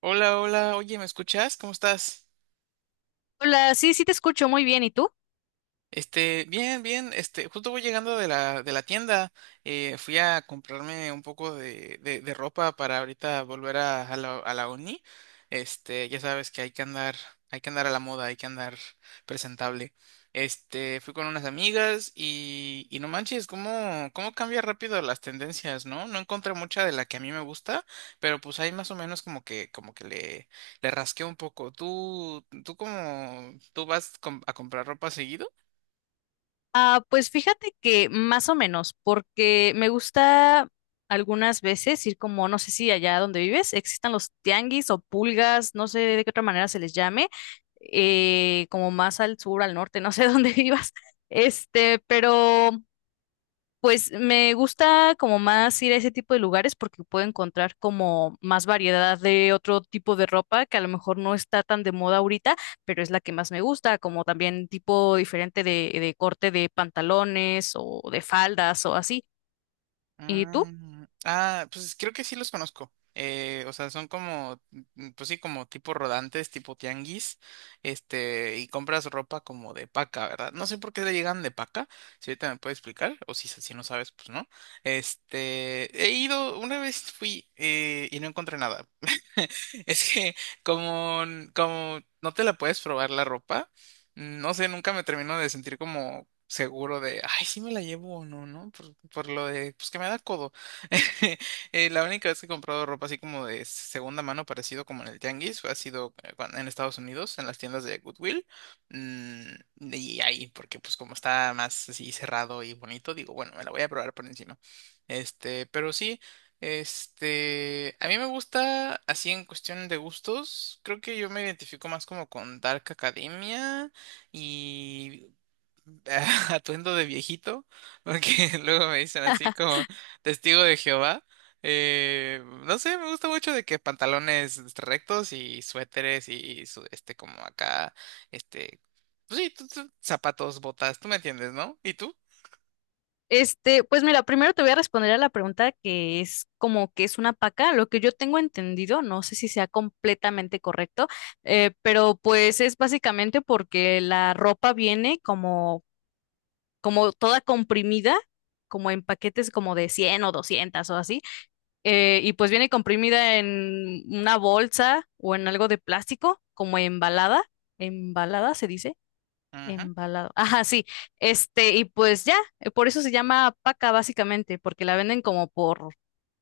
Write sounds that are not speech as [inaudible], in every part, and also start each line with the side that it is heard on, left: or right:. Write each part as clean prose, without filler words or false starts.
right: Hola, hola, oye, ¿me escuchas? ¿Cómo estás?
left: Hola, sí, sí te escucho muy bien. ¿Y tú?
right: Bien, bien, justo voy llegando de la tienda, fui a comprarme un poco de ropa para ahorita volver a la uni. Ya sabes que hay que andar a la moda, hay que andar presentable. Fui con unas amigas y no manches, cómo cambia rápido las tendencias, ¿no? No encontré mucha de la que a mí me gusta, pero pues ahí más o menos le rasqué un poco. Tú cómo, tú vas a comprar ropa seguido?
left: Ah, pues fíjate que más o menos, porque me gusta algunas veces ir como, no sé si allá donde vives existan los tianguis o pulgas, no sé de qué otra manera se les llame, como más al sur, al norte, no sé [laughs] dónde vivas. Este, pero Pues me gusta como más ir a ese tipo de lugares porque puedo encontrar como más variedad de otro tipo de ropa que a lo mejor no está tan de moda ahorita, pero es la que más me gusta, como también tipo diferente de corte de pantalones o de faldas o así. ¿Y tú?
right: Mm, ah, pues creo que sí los conozco. O sea, son como, mm, pues sí, como tipo rodantes, tipo tianguis, y compras ropa como de paca, ¿verdad? No sé por qué le llegan de paca, si ahorita me puedes explicar, o si no sabes, pues no. He ido, una vez fui y no encontré nada. [laughs] Es que como, como no te la puedes probar la ropa. No sé, nunca me termino de sentir como seguro de, ay, sí me la llevo o no, ¿no? Por lo de, pues que me da codo. [laughs] La única vez que he comprado ropa así como de segunda mano, parecido como en el Tianguis, ha sido en Estados Unidos, en las tiendas de Goodwill. Mm, y ahí, porque pues como está más así cerrado y bonito, digo, bueno, me la voy a probar por encima. Este, pero sí. A mí me gusta así en cuestión de gustos, creo que yo me identifico más como con Dark Academia y [laughs] atuendo de viejito, porque [laughs] luego me dicen así como testigo de Jehová. No sé, me gusta mucho de que pantalones rectos y suéteres y como acá, este, pues sí, zapatos, botas, tú me entiendes, ¿no? ¿Y tú?
left: Pues mira, primero te voy a responder a la pregunta que es como que es una paca. Lo que yo tengo entendido, no sé si sea completamente correcto, pero pues es básicamente porque la ropa viene como toda comprimida, como en paquetes como de 100 o 200 o así, y pues viene comprimida en una bolsa o en algo de plástico, como embalada, embalada se dice,
right: Ujú.
left: embalado, ajá, sí, este, y pues ya, por eso se llama paca básicamente, porque la venden como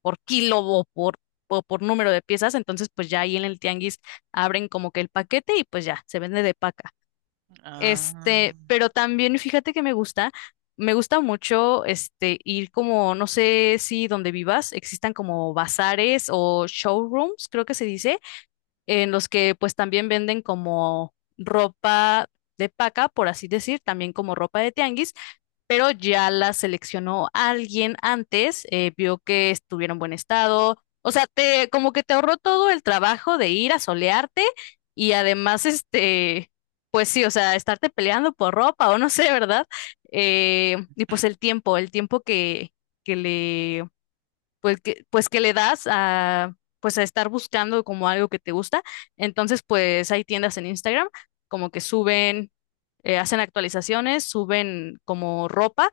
left: por kilo o por número de piezas. Entonces pues ya ahí en el tianguis abren como que el paquete y pues ya, se vende de paca. Este,
right: Ah,
left: pero también fíjate que me gusta mucho este ir como, no sé si donde vivas existan como bazares o showrooms, creo que se dice, en los que pues también venden como ropa de paca, por así decir, también como ropa de tianguis, pero ya las seleccionó alguien antes, vio que estuvieron en buen estado. O sea, te, como que te ahorró todo el trabajo de ir a solearte y además, este, pues sí, o sea, estarte peleando por ropa o no sé, ¿verdad? Y pues el tiempo, que le, pues pues que le das a, pues a estar buscando como algo que te gusta. Entonces, pues hay tiendas en Instagram como que suben, hacen actualizaciones, suben como ropa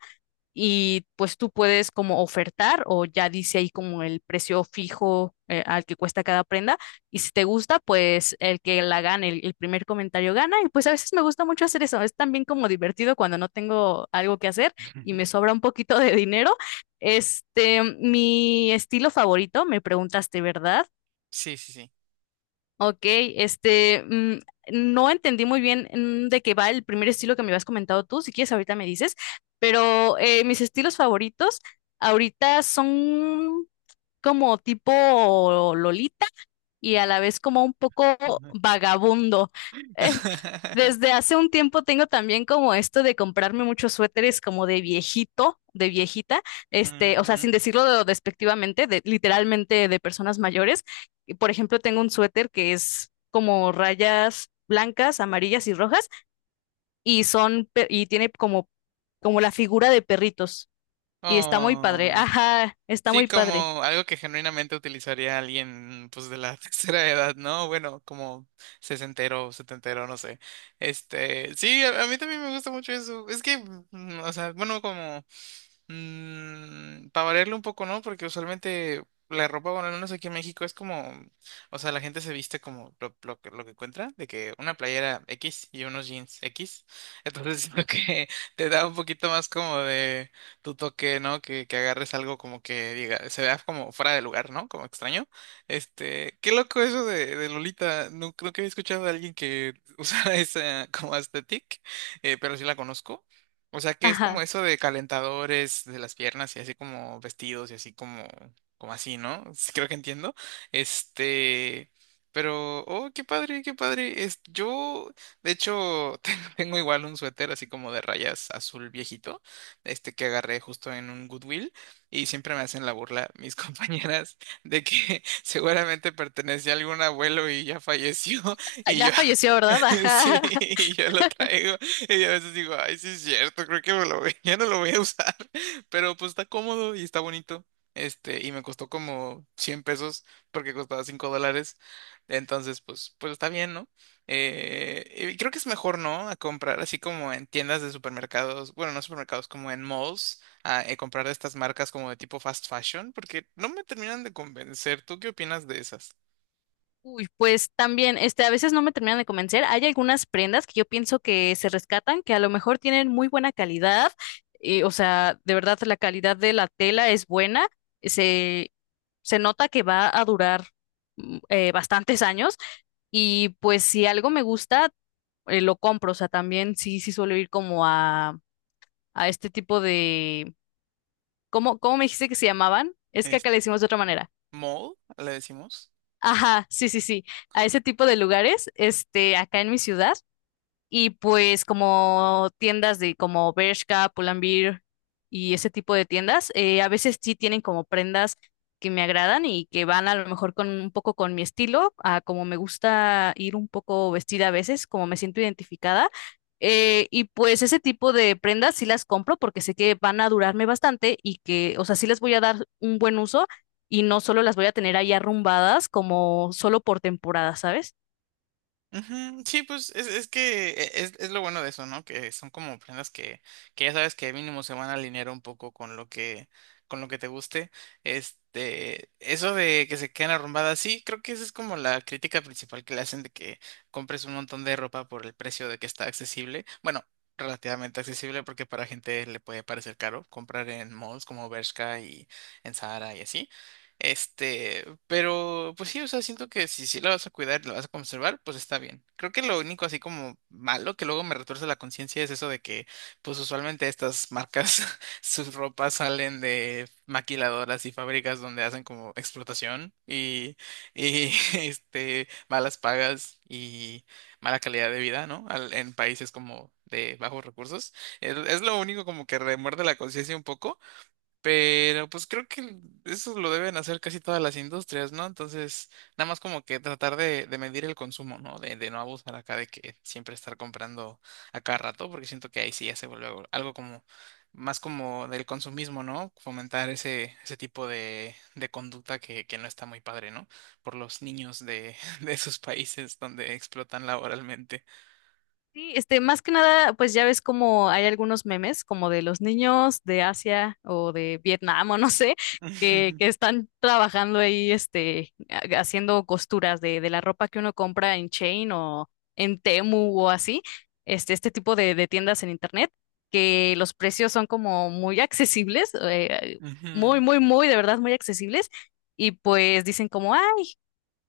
left: y pues tú puedes como ofertar o ya dice ahí como el precio fijo al que cuesta cada prenda, y si te gusta pues el que la gane, el primer comentario gana. Y pues a veces me gusta mucho hacer eso, es también como divertido cuando no tengo algo que hacer y me
right: [laughs]
left: sobra un poquito de dinero. Este, mi estilo favorito, me preguntaste, ¿verdad?
right: sí, sí, sí.
left: Ok, este, no entendí muy bien, de qué va el primer estilo que me habías comentado tú. Si quieres ahorita me dices, pero mis estilos favoritos ahorita son como tipo Lolita y a la vez como un poco
right: [laughs] Ujú.
left: vagabundo. Eh,
right: [laughs]
left: Desde hace un tiempo tengo también como esto de comprarme muchos suéteres como de viejito, de viejita, este, o sea,
right: Ujú.
left: sin decirlo despectivamente, de, literalmente de personas mayores. Y, por ejemplo, tengo un suéter que es como rayas blancas, amarillas y rojas y tiene como como la figura de perritos, y está muy padre.
right: Oh.
left: Ajá, está
right: Sí,
left: muy padre.
right: como algo que genuinamente utilizaría alguien, pues, de la [laughs] tercera edad, ¿no? Bueno, como sesentero, setentero, no sé. Sí, a mí también me gusta mucho eso. Es que, mm, o sea, bueno, como mm, para variarle un poco, ¿no? Porque usualmente la ropa, bueno, al menos aquí en México es como, o sea, la gente se viste como lo que encuentra, de que una playera X y unos jeans X. [laughs] Entonces siento que [laughs] te da un poquito más como de tu toque, ¿no? Que agarres algo como que diga, se vea como fuera de lugar, ¿no? Como extraño. Qué loco eso de Lolita. Nunca, nunca había escuchado de alguien que [laughs] usara esa como aesthetic, pero sí la conozco. O sea que es como
left: Ajá.
right: eso de calentadores de las piernas y así como vestidos y así como, como así, ¿no? Sí, creo que entiendo. Este, pero, oh, qué padre, qué padre. Es, yo, de hecho, [laughs] tengo igual un suéter así como de rayas azul viejito, este que agarré justo en un Goodwill y siempre me hacen la burla mis [laughs] compañeras de que [laughs] seguramente pertenecía a algún abuelo y ya falleció [laughs] y
left: Ya
right: yo,
left: falleció, ¿verdad?
right: [laughs] sí,
left: Ajá.
right: y yo lo traigo. [laughs] Y a veces digo, ay, sí es cierto, creo que [laughs] ya no lo voy a usar, [laughs] pero pues está cómodo y está bonito. Y me costó como 100 pesos porque costaba $5. Entonces, pues está bien, ¿no? Y creo que es mejor, ¿no? A comprar así como en tiendas de supermercados, bueno, no supermercados, como en malls, a, comprar de estas marcas como de tipo fast fashion, porque no me terminan de convencer. ¿Tú qué opinas de esas?
left: Uy, pues también, este, a veces no me terminan de convencer. Hay algunas prendas que yo pienso que se rescatan, que a lo mejor tienen muy buena calidad, o sea, de verdad la calidad de la tela es buena, se, se nota que va a durar bastantes años. Y pues si algo me gusta, lo compro. O sea, también sí, sí suelo ir como a este tipo de, ¿cómo, cómo me dijiste que se llamaban? Es que acá
right: Este,
left: le decimos de otra manera.
right: ¿mall? ¿Le decimos?
left: Ajá, sí, sí, sí, a ese tipo de lugares, este, acá en mi ciudad. Y pues como tiendas de como Bershka, Pull&Bear y ese tipo de tiendas, a veces sí tienen como prendas que me agradan y que van a lo mejor con un poco con mi estilo, a como me gusta ir un poco vestida a veces, como me siento identificada. Y pues ese tipo de prendas sí las compro porque sé que van a durarme bastante, y que, o sea, sí les voy a dar un buen uso y no solo las voy a tener ahí arrumbadas como solo por temporada, ¿sabes?
right: Ujú, sí, pues es que es lo bueno de eso, ¿no? Que son como prendas que ya sabes que mínimo se van a alinear un poco con lo que te guste. Eso de que se queden arrumbadas, sí, creo que esa es como la crítica principal que le hacen de que compres un montón de ropa por el precio de que está accesible. Bueno, relativamente accesible porque para gente le puede parecer caro comprar en malls como Bershka y en Zara y así. Pero pues sí, o sea, siento que si sí la vas a cuidar y la vas a conservar, pues está bien. Creo que lo único así como malo que luego me retuerce la conciencia es eso de que, pues usualmente estas marcas, [laughs] sus ropas salen de maquiladoras y fábricas donde hacen como explotación y [laughs] malas pagas y mala calidad de vida, ¿no? En países como de bajos recursos. Es lo único como que remuerde la conciencia un poco. Pero pues creo que eso lo deben hacer casi todas las industrias, ¿no? Entonces, nada más como que tratar de medir el consumo, ¿no? De no abusar acá de que siempre estar comprando a cada rato, porque siento que ahí sí ya se vuelve algo como más como del consumismo, ¿no? Fomentar ese tipo de conducta que no está muy padre, ¿no? Por los niños de, [laughs] de esos países donde explotan laboralmente.
left: Sí, este, más que nada, pues ya ves como hay algunos memes, como de los niños de Asia o de Vietnam o no sé,
right: [laughs] Ujú,
left: que están trabajando ahí, este, haciendo costuras de la ropa que uno compra en Chain o en Temu o así, este tipo de tiendas en internet, que los precios son como muy accesibles, muy,
right: ujú.
left: muy, muy, de verdad, muy accesibles. Y pues dicen como, ah,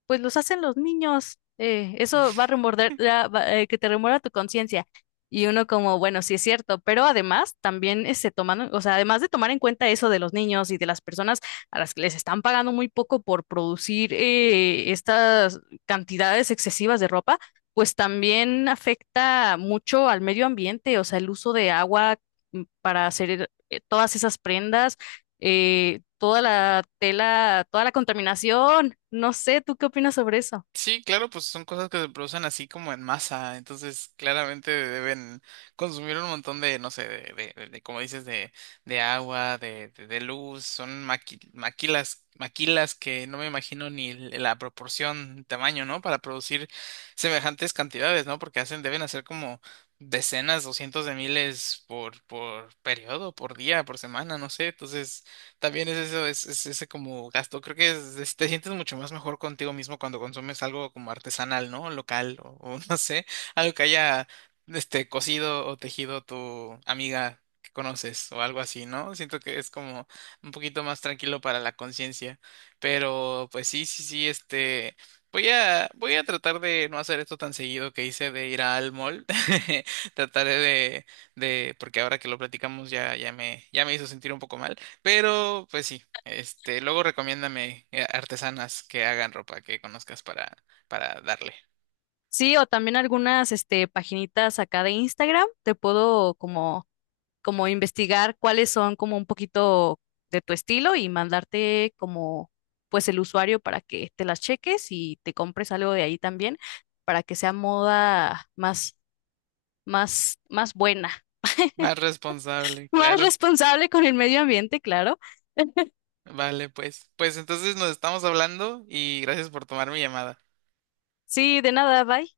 left: pues los hacen los niños. Eso va a remorder, que te remuerda tu conciencia. Y uno como, bueno, sí es cierto, pero además también se toman, o sea, además de tomar en cuenta eso de los niños y de las personas a las que les están pagando muy poco por producir, estas cantidades excesivas de ropa, pues también afecta mucho al medio ambiente, o sea, el uso de agua, para hacer todas esas prendas, toda la tela, toda la contaminación. No sé, ¿tú qué opinas sobre eso?
right: Sí, claro, pues son cosas que se producen así como en masa, entonces claramente deben consumir un montón de, no sé, como dices, de agua, de luz, son maquilas, maquilas que no me imagino ni l- la proporción, tamaño, ¿no? Para producir semejantes cantidades, ¿no? Porque hacen, deben hacer como decenas o cientos de miles por periodo, por día, por semana, no sé, entonces también es eso, es ese como gasto. Creo que te sientes mucho más mejor contigo mismo cuando consumes algo como artesanal, ¿no? Local o [laughs] no sé, algo que haya cosido o tejido tu amiga que conoces o algo así, ¿no? Siento que es como un poquito más tranquilo para la conciencia. Pero pues sí, sí, sí, voy a tratar de no hacer esto tan seguido que hice de ir al mall. [laughs] Trataré de porque ahora que lo platicamos ya me hizo sentir un poco mal. Pero, pues sí, luego recomiéndame artesanas que hagan ropa que conozcas para darle.
left: Sí, o también algunas, este, paginitas acá de Instagram, te puedo como, como investigar cuáles son como un poquito de tu estilo y mandarte como, pues el usuario para que te las cheques y te compres algo de ahí también, para que sea moda más, más, más buena,
right: Más responsable,
left: [laughs] más
right: claro.
left: responsable con el medio ambiente, claro.
right: Vale, pues. Pues entonces nos estamos hablando y gracias por tomar mi llamada.
left: Sí, de nada, bye.